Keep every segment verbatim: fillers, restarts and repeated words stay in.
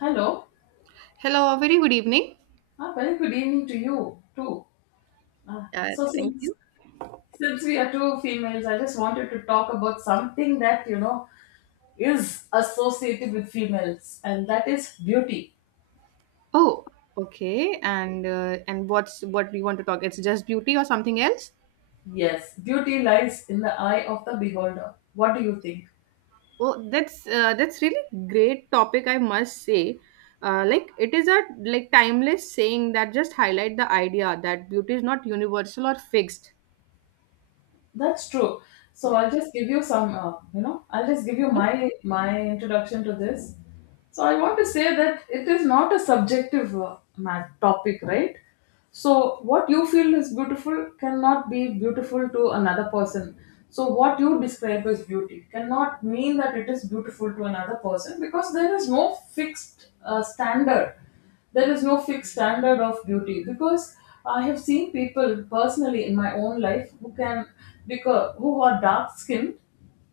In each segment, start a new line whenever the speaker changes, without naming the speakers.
Hello.
Hello, a very good evening.
Ah, very good evening to you too. Ah,
Uh,
so
thank
since
you.
since we are two females, I just wanted to talk about something that you know is associated with females, and that is beauty.
Oh, okay. And uh, and what's what we want to talk? It's just beauty or something else?
Yes, beauty lies in the eye of the beholder. What do you think?
Oh, that's uh, that's really great topic. I must say, uh, like it is a like timeless saying that just highlight the idea that beauty is not universal or fixed.
That's true. So
Yeah.
I'll just give you some, uh, you know, I'll just give you my my introduction to this. So I want to say that it is not a subjective uh, ma- topic, right? So what you feel is beautiful cannot be beautiful to another person. So what you describe as beauty cannot mean that it is beautiful to another person, because there is no fixed uh, standard. There is no fixed standard of beauty, because I have seen people personally in my own life who can, because who are dark skinned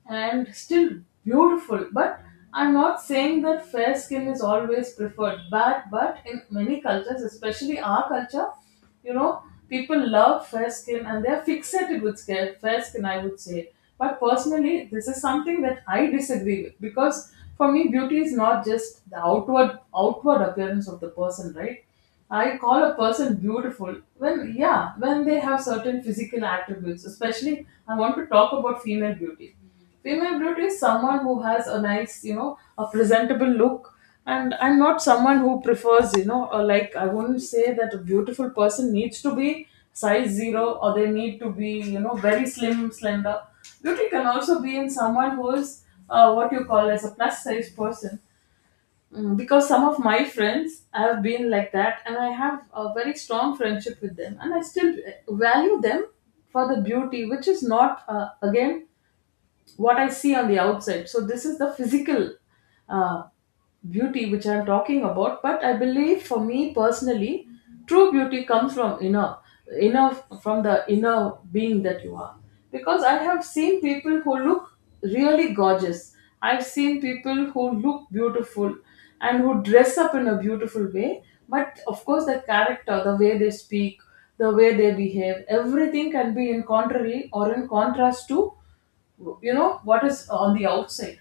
and still beautiful. But I'm not saying that fair skin is always preferred. But but in many cultures, especially our culture, you know, people love fair skin and they're fixated with scare- fair skin, I would say. But personally, this is something that I disagree with, because for me, beauty is not just the outward outward appearance of the person, right? I call a person beautiful when, yeah, when they have certain physical attributes. Especially, I want to talk about female beauty. Female beauty is someone who has a nice, you know, a presentable look. And I'm not someone who prefers, you know, uh, like, I wouldn't say that a beautiful person needs to be size zero or they need to be, you know, very slim, slender. Beauty can also be in someone who is uh, what you call as a plus size person. Mm, because some of my friends have been like that, and I have a very strong friendship with them, and I still uh, value them for the beauty, which is not, uh, again, what I see on the outside. So this is the physical uh, beauty which I'm talking about. But I believe, for me personally, true beauty comes from inner, inner from the inner being that you are. Because I have seen people who look really gorgeous. I've seen people who look beautiful and who dress up in a beautiful way. But of course, the character, the way they speak, the way they behave, everything can be in contrary or in contrast to, you know, what is on the outside.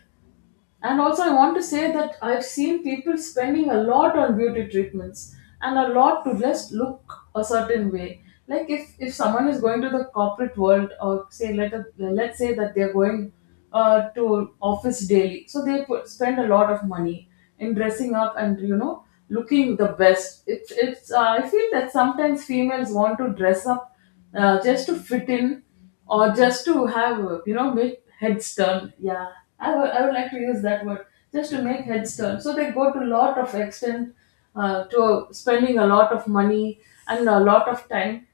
And also, I want to say that I've seen people spending a lot on beauty treatments and a lot to just look a certain way. Like, if if someone is going to the corporate world, or say let a, let's say that they're going uh, to office daily, so they put, spend a lot of money in dressing up and, you know, looking the best. It's it's uh, I feel that sometimes females want to dress up uh, just to fit in, or just to have, uh, you know, make heads turn, yeah. I would I would like to use that word, just to make heads turn. So they go to a lot of extent, uh, to spending a lot of money and a lot of time,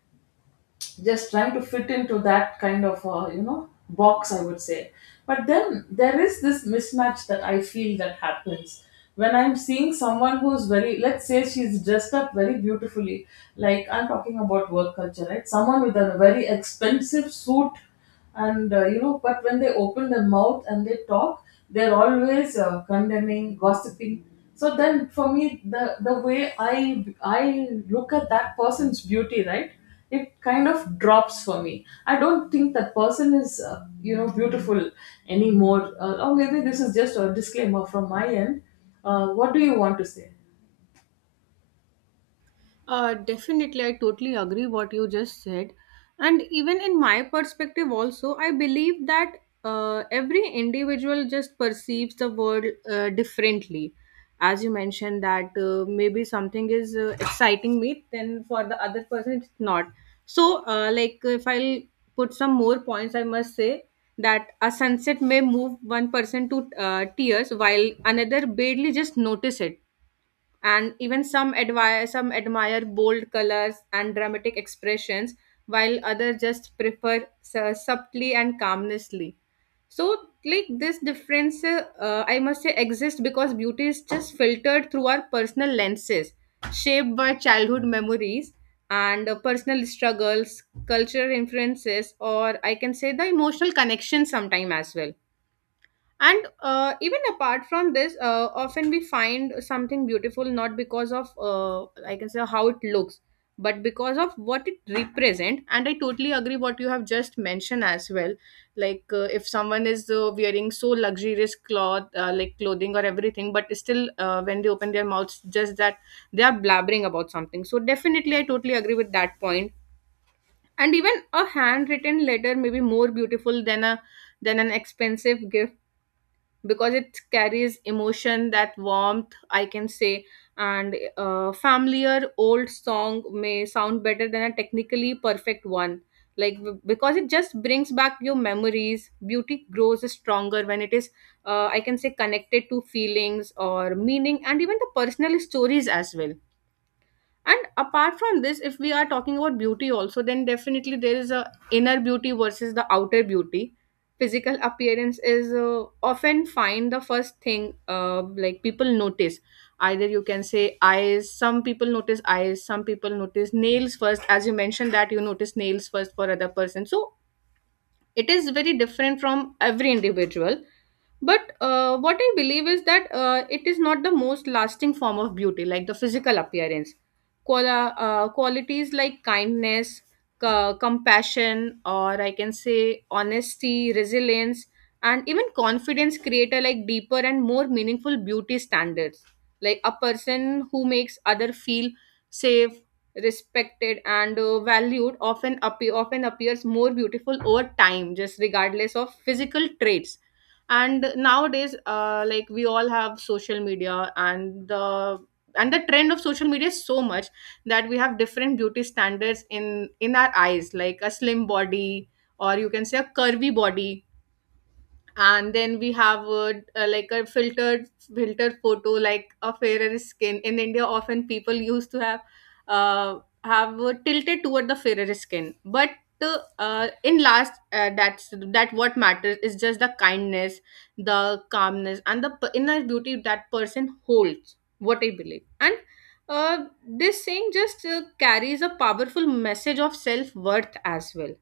just trying to fit into that kind of, uh, you know, box, I would say. But then there is this mismatch that I feel that happens when I'm seeing someone who's very, let's say, she's dressed up very beautifully. Like, I'm talking about work culture, right? Someone with a very expensive suit, and, uh, you know, but when they open their mouth and they talk, they're always uh, condemning, gossiping. So then, for me, the the way i i look at that person's beauty, right, it kind of drops for me. I don't think that person is, uh, you know, beautiful anymore. Uh, or maybe this is just a disclaimer from my end. Uh, what do you want to say?
Uh, definitely, I totally agree what you just said. And even in my perspective, also, I believe that uh, every individual just perceives the world uh, differently. As you mentioned, that uh, maybe something is uh, exciting me, then for the other person, it's not. So, uh, like, if I'll put some more points, I must say that a sunset may move one person to uh, tears, while another barely just notice it, and even some admire some admire bold colors and dramatic expressions, while others just prefer su- subtly and calmnessly. So, like, this difference, uh, I must say, exists because beauty is just filtered through our personal lenses, shaped by childhood memories and uh, personal struggles, cultural influences, or I can say the emotional connection sometime as well. And uh, even apart from this, uh, often we find something beautiful not because of, uh, like, I can say how it looks, but because of what it represents. And I totally agree what you have just mentioned as well. Like, uh, if someone is uh, wearing so luxurious cloth, uh, like, clothing or everything, but still, uh, when they open their mouths just that they are blabbering about something, so definitely I totally agree with that point point. And even a handwritten letter may be more beautiful than a than an expensive gift, because it carries emotion, that warmth, I can say. And a familiar old song may sound better than a technically perfect one, like, b- because it just brings back your memories. Beauty grows stronger when it is, uh, I can say, connected to feelings or meaning, and even the personal stories as well. And apart from this, if we are talking about beauty also, then definitely there is a inner beauty versus the outer beauty. Physical appearance is, uh, often find the first thing, uh, like, people notice. Either, you can say, eyes. Some people notice eyes, some people notice nails first. As you mentioned that you notice nails first, for other person. So it is very different from every individual. But uh, what I believe is that uh, it is not the most lasting form of beauty, like the physical appearance. Qual- uh, qualities like kindness, c- compassion, or I can say, honesty, resilience, and even confidence create a, like, deeper and more meaningful beauty standards. Like, a person who makes other feel safe, respected, and uh, valued, often appear often appears more beautiful over time, just regardless of physical traits. And nowadays, uh, like, we all have social media, and the and the trend of social media is so much that we have different beauty standards in in our eyes, like a slim body, or you can say a curvy body. And then we have, uh, uh, like, a filtered filtered photo, like a fairer skin. In India often people used to have, uh, have uh, tilted toward the fairer skin. But uh, uh, in last, uh, that's that what matters is just the kindness, the calmness, and the p- inner beauty that person holds, what I believe. And uh, this saying just uh, carries a powerful message of self worth as well.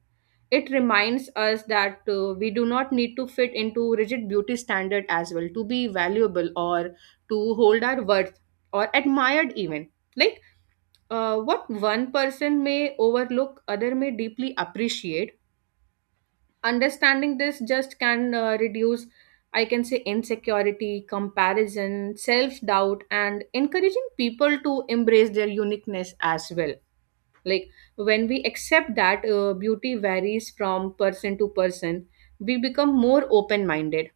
It reminds us that uh, we do not need to fit into rigid beauty standard as well to be valuable, or to hold our worth, or admired even. Like, uh, what one person may overlook, other may deeply appreciate. Understanding this just can uh, reduce, I can say, insecurity, comparison, self doubt, and encouraging people to embrace their uniqueness as well. Like, when we accept that uh, beauty varies from person to person, we become more open minded.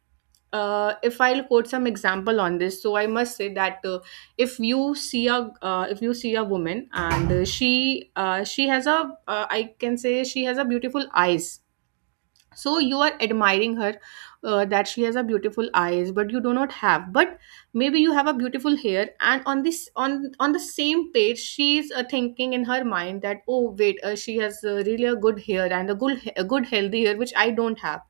uh, If I'll quote some example on this, so I must say that, uh, if you see a uh, if you see a woman, and uh, she uh, she has a, uh, I can say, she has a beautiful eyes, so you are admiring her, uh, that she has a beautiful eyes but you do not have. But maybe you have a beautiful hair, and on this, on on the same page she's uh, thinking in her mind that, oh wait, uh, she has, uh, really a good hair and a good a good healthy hair which I don't have.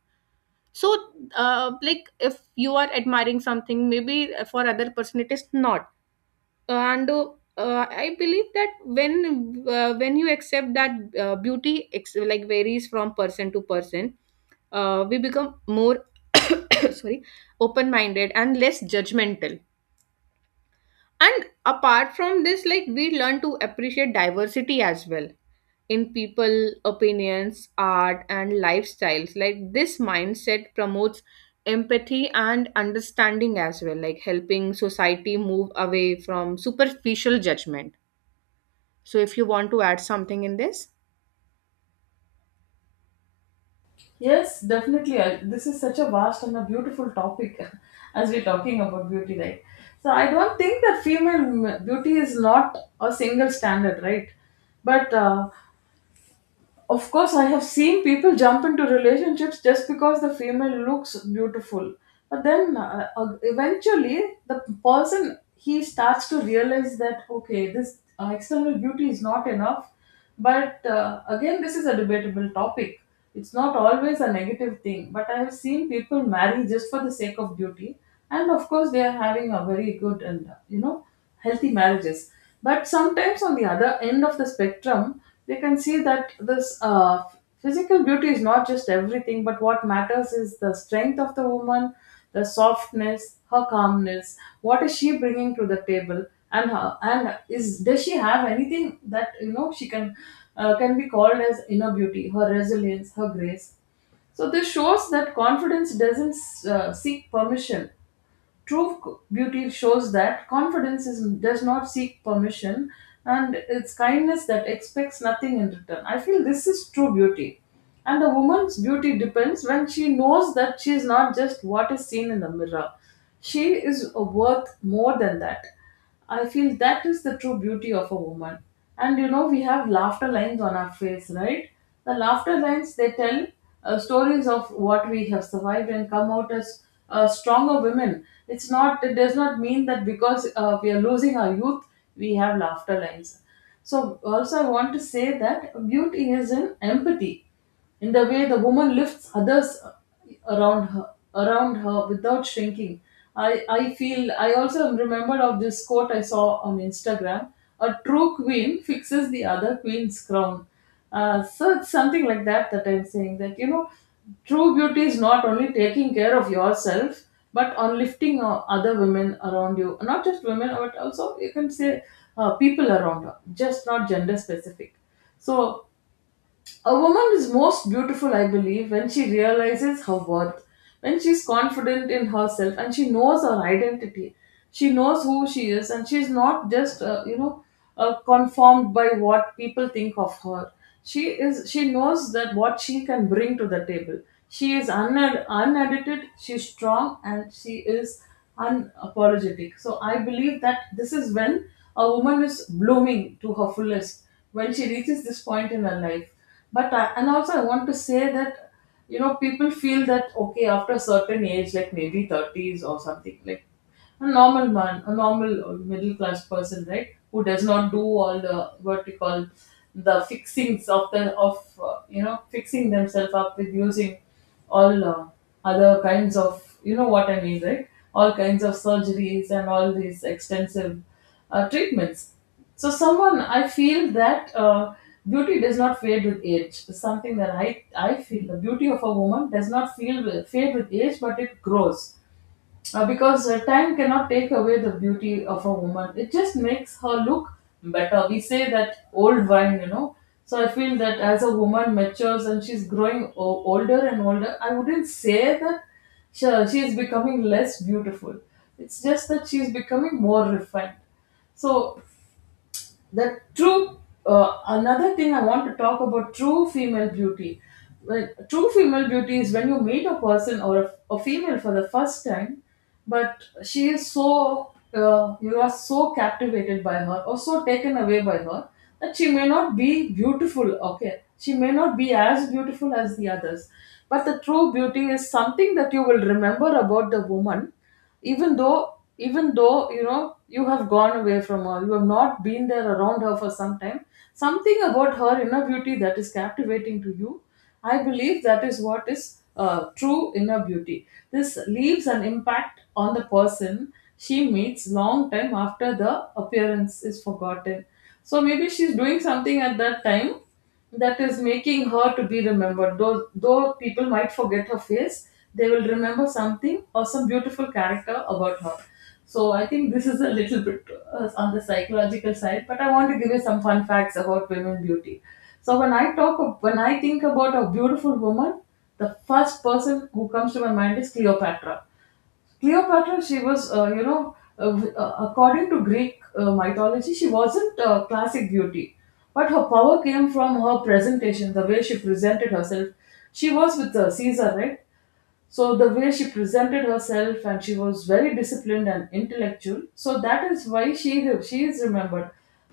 So, uh, like, if you are admiring something, maybe for other person it is not. And uh, uh, I believe that, when uh, when you accept that uh, beauty ex- like varies from person to person, uh, we become more sorry, open minded and less judgmental. And apart from this, like, we learn to appreciate diversity as well in people opinions, art, and lifestyles. Like, this mindset promotes empathy and understanding as well, like, helping society move away from superficial judgment. So, if you want to add something in this?
Yes, definitely. I, this is such a vast and a beautiful topic as we're talking about beauty, right? So I don't think that female m- beauty is not a single standard, right? But, uh, of course, I have seen people jump into relationships just because the female looks beautiful. But then, uh, uh, eventually, the person he starts to realize that okay, this uh, external beauty is not enough. But, uh, again, this is a debatable topic. It's not always a negative thing. But I have seen people marry just for the sake of beauty, and of course, they are having a very good and, uh, you know, healthy marriages. But sometimes, on the other end of the spectrum, they can see that this, uh, physical beauty is not just everything, but what matters is the strength of the woman, the softness, her calmness. What is she bringing to the table? And her, and is does she have anything that, you know, she can uh, can be called as inner beauty? Her resilience, her grace. So this shows that confidence doesn't uh, seek permission. True c- beauty shows that confidence is, does not seek permission, and it's kindness that expects nothing in return. I feel this is true beauty. And a woman's beauty depends when she knows that she is not just what is seen in the mirror, she is worth more than that. I feel that is the true beauty of a woman. And you know, we have laughter lines on our face, right? The laughter lines, they tell uh, stories of what we have survived and come out as uh, stronger women. It's not. It does not mean that because, uh, we are losing our youth, we have laughter lines. So also, I want to say that beauty is in empathy, in the way the woman lifts others around her, around her without shrinking. I i feel, I also am remembered of this quote I saw on Instagram: a true queen fixes the other queen's crown. Uh, so it's something like that, that I'm saying, that you know, true beauty is not only taking care of yourself, but on lifting uh, other women around you, not just women, but also you can say, uh, people around her, just not gender specific. So a woman is most beautiful, I believe, when she realizes her worth, when she's confident in herself and she knows her identity. She knows who she is, and she's not just, uh, you know, uh, conformed by what people think of her. She is. She knows that what she can bring to the table. She is uned- unedited. She's strong, and she is unapologetic. So I believe that this is when a woman is blooming to her fullest. When she reaches this point in her life. But I, and also, I want to say that you know, people feel that okay, after a certain age, like maybe thirties or something, like a normal man, a normal uh, middle class person, right, who does not do all the, what you call, the fixings of the of uh, you know, fixing themselves up with using all, uh, other kinds of, you know what I mean, right, all kinds of surgeries and all these extensive uh, treatments. So, someone, I feel that uh, beauty does not fade with age. It's something that I, I feel the beauty of a woman does not feel with, fade with age, but it grows. Uh, because uh, time cannot take away the beauty of a woman, it just makes her look better. We say that old wine, you know. So, I feel that as a woman matures and she's growing o- older and older, I wouldn't say that she, she is becoming less beautiful. It's just that she's becoming more refined. So the true uh, another thing I want to talk about, true female beauty. When- true female beauty is when you meet a person or a, a female for the first time, but she is so uh, you are so captivated by her, or so taken away by her, that she may not be beautiful. Okay, she may not be as beautiful as the others, but the true beauty is something that you will remember about the woman, even though even though you know, you have gone away from her, you have not been there around her for some time, something about her inner beauty that is captivating to you. I believe that is what is uh, true inner beauty. This leaves an impact on the person she meets long time after the appearance is forgotten. So maybe she's doing something at that time that is making her to be remembered. Though, though people might forget her face, they will remember something or some beautiful character about her. So I think this is a little bit uh, on the psychological side, but I want to give you some fun facts about women beauty. So when I talk, of, when I think about a beautiful woman, the first person who comes to my mind is Cleopatra. Cleopatra, she was, uh, you know, uh, w- uh, according to Greek uh, mythology, she wasn't a classic beauty, but her power came from her presentation, the way she presented herself. She was with uh, Caesar, right? So the way she presented herself, and she was very disciplined and intellectual. So that is why she she is remembered.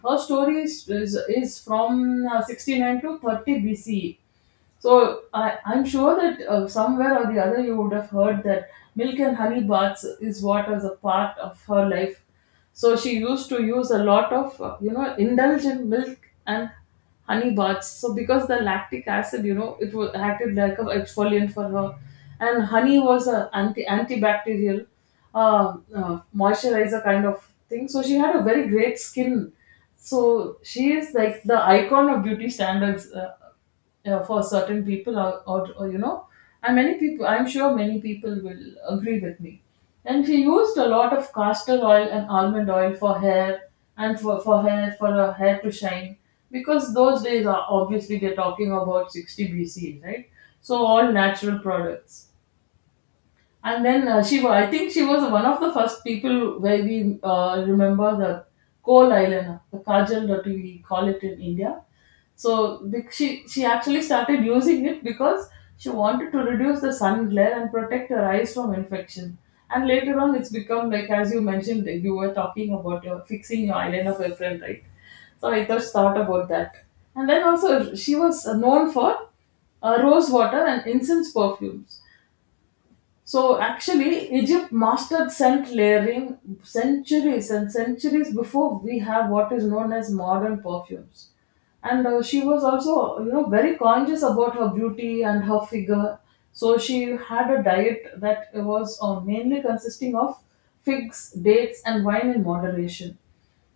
Her story is is, is from uh, sixty-nine to thirty B C E. So I, I'm sure that uh, somewhere or the other you would have heard that milk and honey baths is what was a part of her life. So she used to use a lot of, uh, you know, indulge in milk and honey baths. So because the lactic acid, you know, it was acted like an exfoliant for her, and honey was a anti antibacterial, uh, uh, moisturizer kind of thing. So she had a very great skin. So she is like the icon of beauty standards. Uh, uh, for certain people or, or, or you know, and many people i'm sure many people will agree with me. And she used a lot of castor oil and almond oil for hair, and for, for hair for her hair to shine, because those days, are obviously, they're talking about sixty BC, right? So all natural products. And then uh, she was, I think she was one of the first people where we uh, remember the coal eyeliner, the kajal that we call it in India. So the, she she actually started using it because she wanted to reduce the sun glare and protect her eyes from infection. And later on, it's become like, as you mentioned, you were talking about your fixing your eyeliner for your friend, right? So I just thought about that. And then also, she was known for uh, rose water and incense perfumes. So actually, Egypt mastered scent layering centuries and centuries before we have what is known as modern perfumes. And uh, she was also, you know, very conscious about her beauty and her figure. So she had a diet that was uh, mainly consisting of figs, dates, and wine in moderation.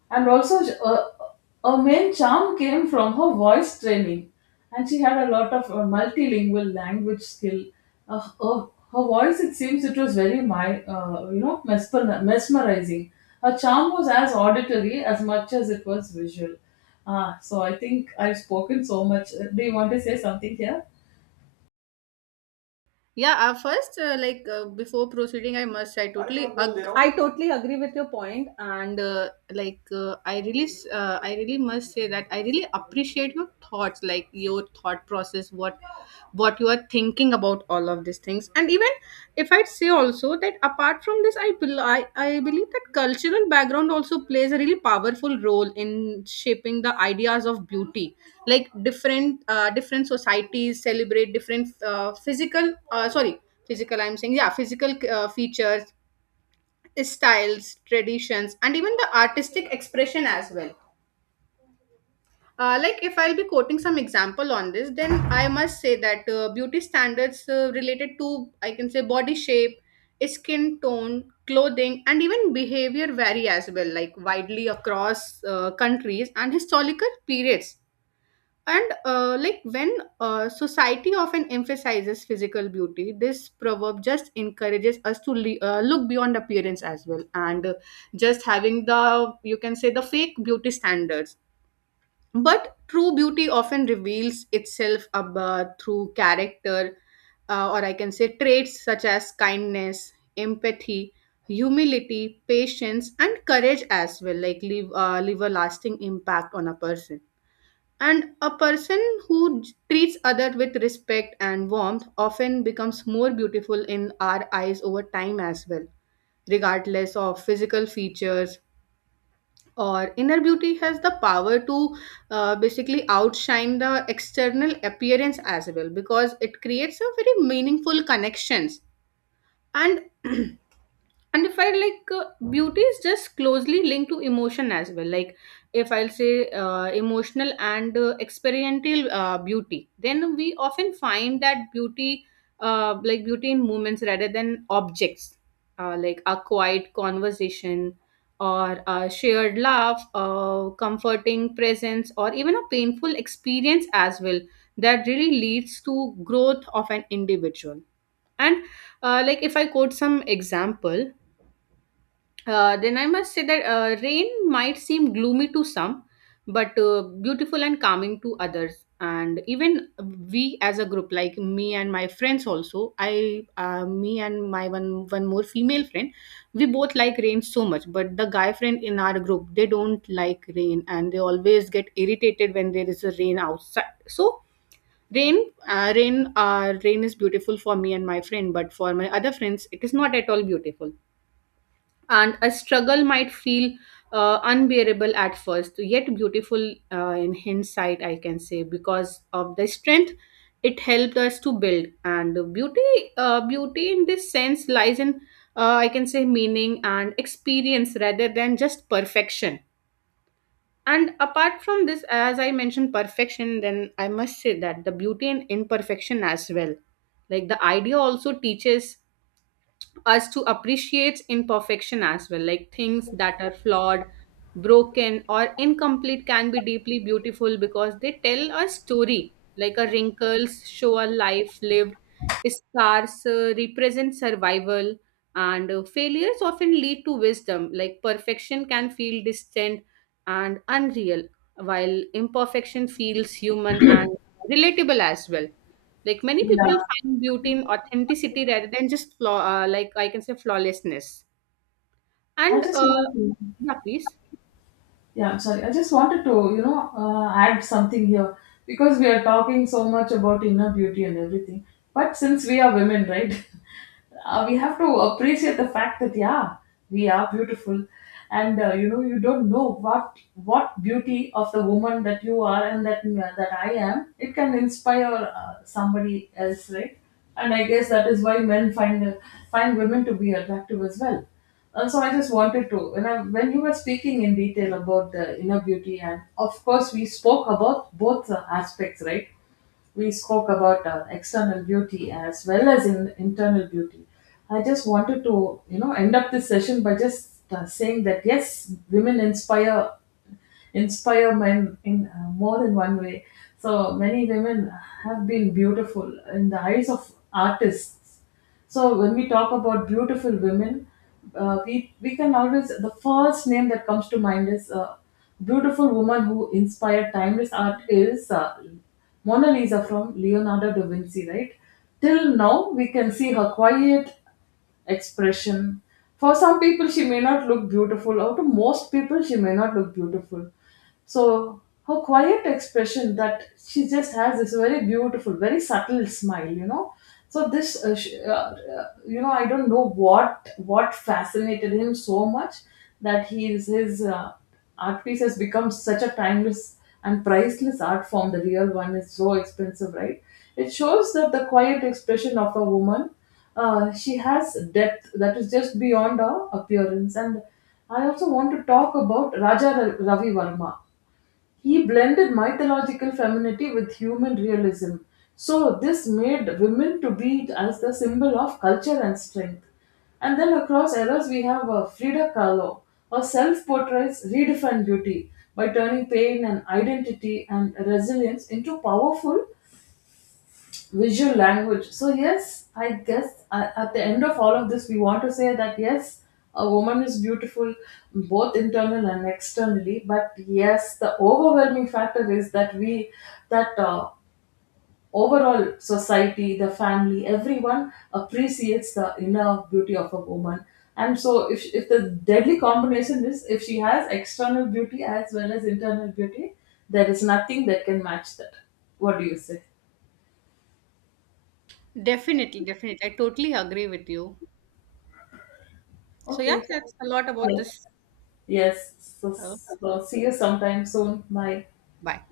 And also, sh- uh, a main charm came from her voice training, and she had a lot of uh, multilingual language skill. Uh, her, her voice, it seems, it was very, my, uh, you know, mesmer- mesmerizing. Her charm was as auditory as much as it was visual. Ah, so I think I've spoken so much. Uh, Do you want to say something here?
Yeah, uh, first, uh, like, uh, before proceeding, I must, I totally, ag- I totally agree with your point. And uh, like, uh, I really, s- uh, I really must say that I really appreciate your thoughts, like, your thought process, what, what you are thinking about all of these things. And even if I'd say also that apart from this, I, bel- I, I believe that cultural background also plays a really powerful role in shaping the ideas of beauty. Like, different, uh, different societies celebrate different, uh, physical uh, sorry physical I'm saying, yeah, physical, uh, features, styles, traditions, and even the artistic expression as well. Uh, like, if I'll be quoting some example on this, then I must say that, uh, beauty standards, uh, related to, I can say, body shape, skin tone, clothing, and even behavior vary as well, like, widely across uh, countries and historical periods. And uh, like, when uh, society often emphasizes physical beauty, this proverb just encourages us to le- uh, look beyond appearance as well, and uh, just having the, you can say, the fake beauty standards. But true beauty often reveals itself about, through character, uh, or I can say, traits such as kindness, empathy, humility, patience, and courage as well, like, leave uh, leave a lasting impact on a person. And a person who j- treats others with respect and warmth often becomes more beautiful in our eyes over time as well, regardless of physical features. Or inner beauty has the power to uh, basically outshine the external appearance as well, because it creates a very meaningful connections. And and if I, like, uh, beauty is just closely linked to emotion as well. Like, if I'll say uh, emotional and uh, experiential uh, beauty, then we often find that beauty, uh, like, beauty in moments rather than objects. Uh, like, a quiet conversation, or a shared laugh, a comforting presence, or even a painful experience as well that really leads to growth of an individual. And uh, like, if I quote some example, uh, then I must say that, uh, rain might seem gloomy to some, but uh, beautiful and calming to others. And even we as a group, like, me and my friends also, I, uh, me and my one one more female friend, we both like rain so much. But the guy friend in our group, they don't like rain, and they always get irritated when there is a rain outside. So rain, uh, rain, uh, rain is beautiful for me and my friend, but for my other friends, it is not at all beautiful. And a struggle might feel uh, unbearable at first, yet beautiful, uh, in hindsight, I can say, because of the strength it helped us to build. And beauty, uh, beauty in this sense lies in, uh, I can say, meaning and experience rather than just perfection. And apart from this, as I mentioned, perfection, then I must say that the beauty in imperfection as well. Like, the idea also teaches us to appreciate imperfection as well, like, things that are flawed, broken, or incomplete can be deeply beautiful because they tell a story. Like, a wrinkles show a life lived, scars uh, represent survival, and uh, failures often lead to wisdom. Like, perfection can feel distant and unreal, while imperfection feels human and relatable as well. Like, many
Yeah.
people find beauty in authenticity rather than just flaw, uh, like, I can say flawlessness.
I
And
just
uh,
want to.
yeah, please.
Yeah, I'm sorry. I just wanted to, you know, uh, add something here because we are talking so much about inner beauty and everything. But since we are women, right, uh, we have to appreciate the fact that, yeah, we are beautiful, and uh, you know, you don't know what what beauty of the woman that you are and that uh, that I am. It can inspire uh, somebody else, right? And I guess that is why men find find women to be attractive as well. Uh, so I just wanted to, you know, when you were speaking in detail about the inner beauty, and of course we spoke about both uh, aspects, right? We spoke about uh, external beauty as well as in internal beauty. I just wanted to, you know, end up this session by just uh, saying that, yes, women inspire inspire men in uh, more than one way. So many women have been beautiful in the eyes of artists. So when we talk about beautiful women, uh, we we can always, the first name that comes to mind is uh, beautiful woman who inspired timeless art is uh, Mona Lisa from Leonardo da Vinci, right? Till now, we can see her quiet expression. For some people, she may not look beautiful, or to most people, she may not look beautiful. So her quiet expression, that she just has this very beautiful, very subtle smile, you know. So this, uh, sh- uh, uh, you know, I don't know what what fascinated him so much that he is his. Uh, art piece has become such a timeless and priceless art form. The real one is so expensive, right? It shows that the quiet expression of a woman, uh, she has depth that is just beyond her appearance. And I also want to talk about Raja Ra- Ravi Verma. He blended mythological femininity with human realism. So this made women to be as the symbol of culture and strength. And then across eras, we have uh, Frida Kahlo. Her self portraits redefine beauty by turning pain and identity and resilience into powerful visual language. So, yes, I guess, a- at the end of all of this, we want to say that, yes, a woman is beautiful both internal and externally. But yes, the overwhelming factor is that we that uh, overall society, the family, everyone appreciates the inner beauty of a woman. And so, if, if the deadly combination is, if she has external beauty as well as internal beauty, there is nothing that can match that. What do you say?
Definitely, definitely. I totally agree with you. So yeah,
Okay.
that's a lot about
Yes.
this.
Yes, so,
Uh, so
so see you sometime soon. Bye.
bye.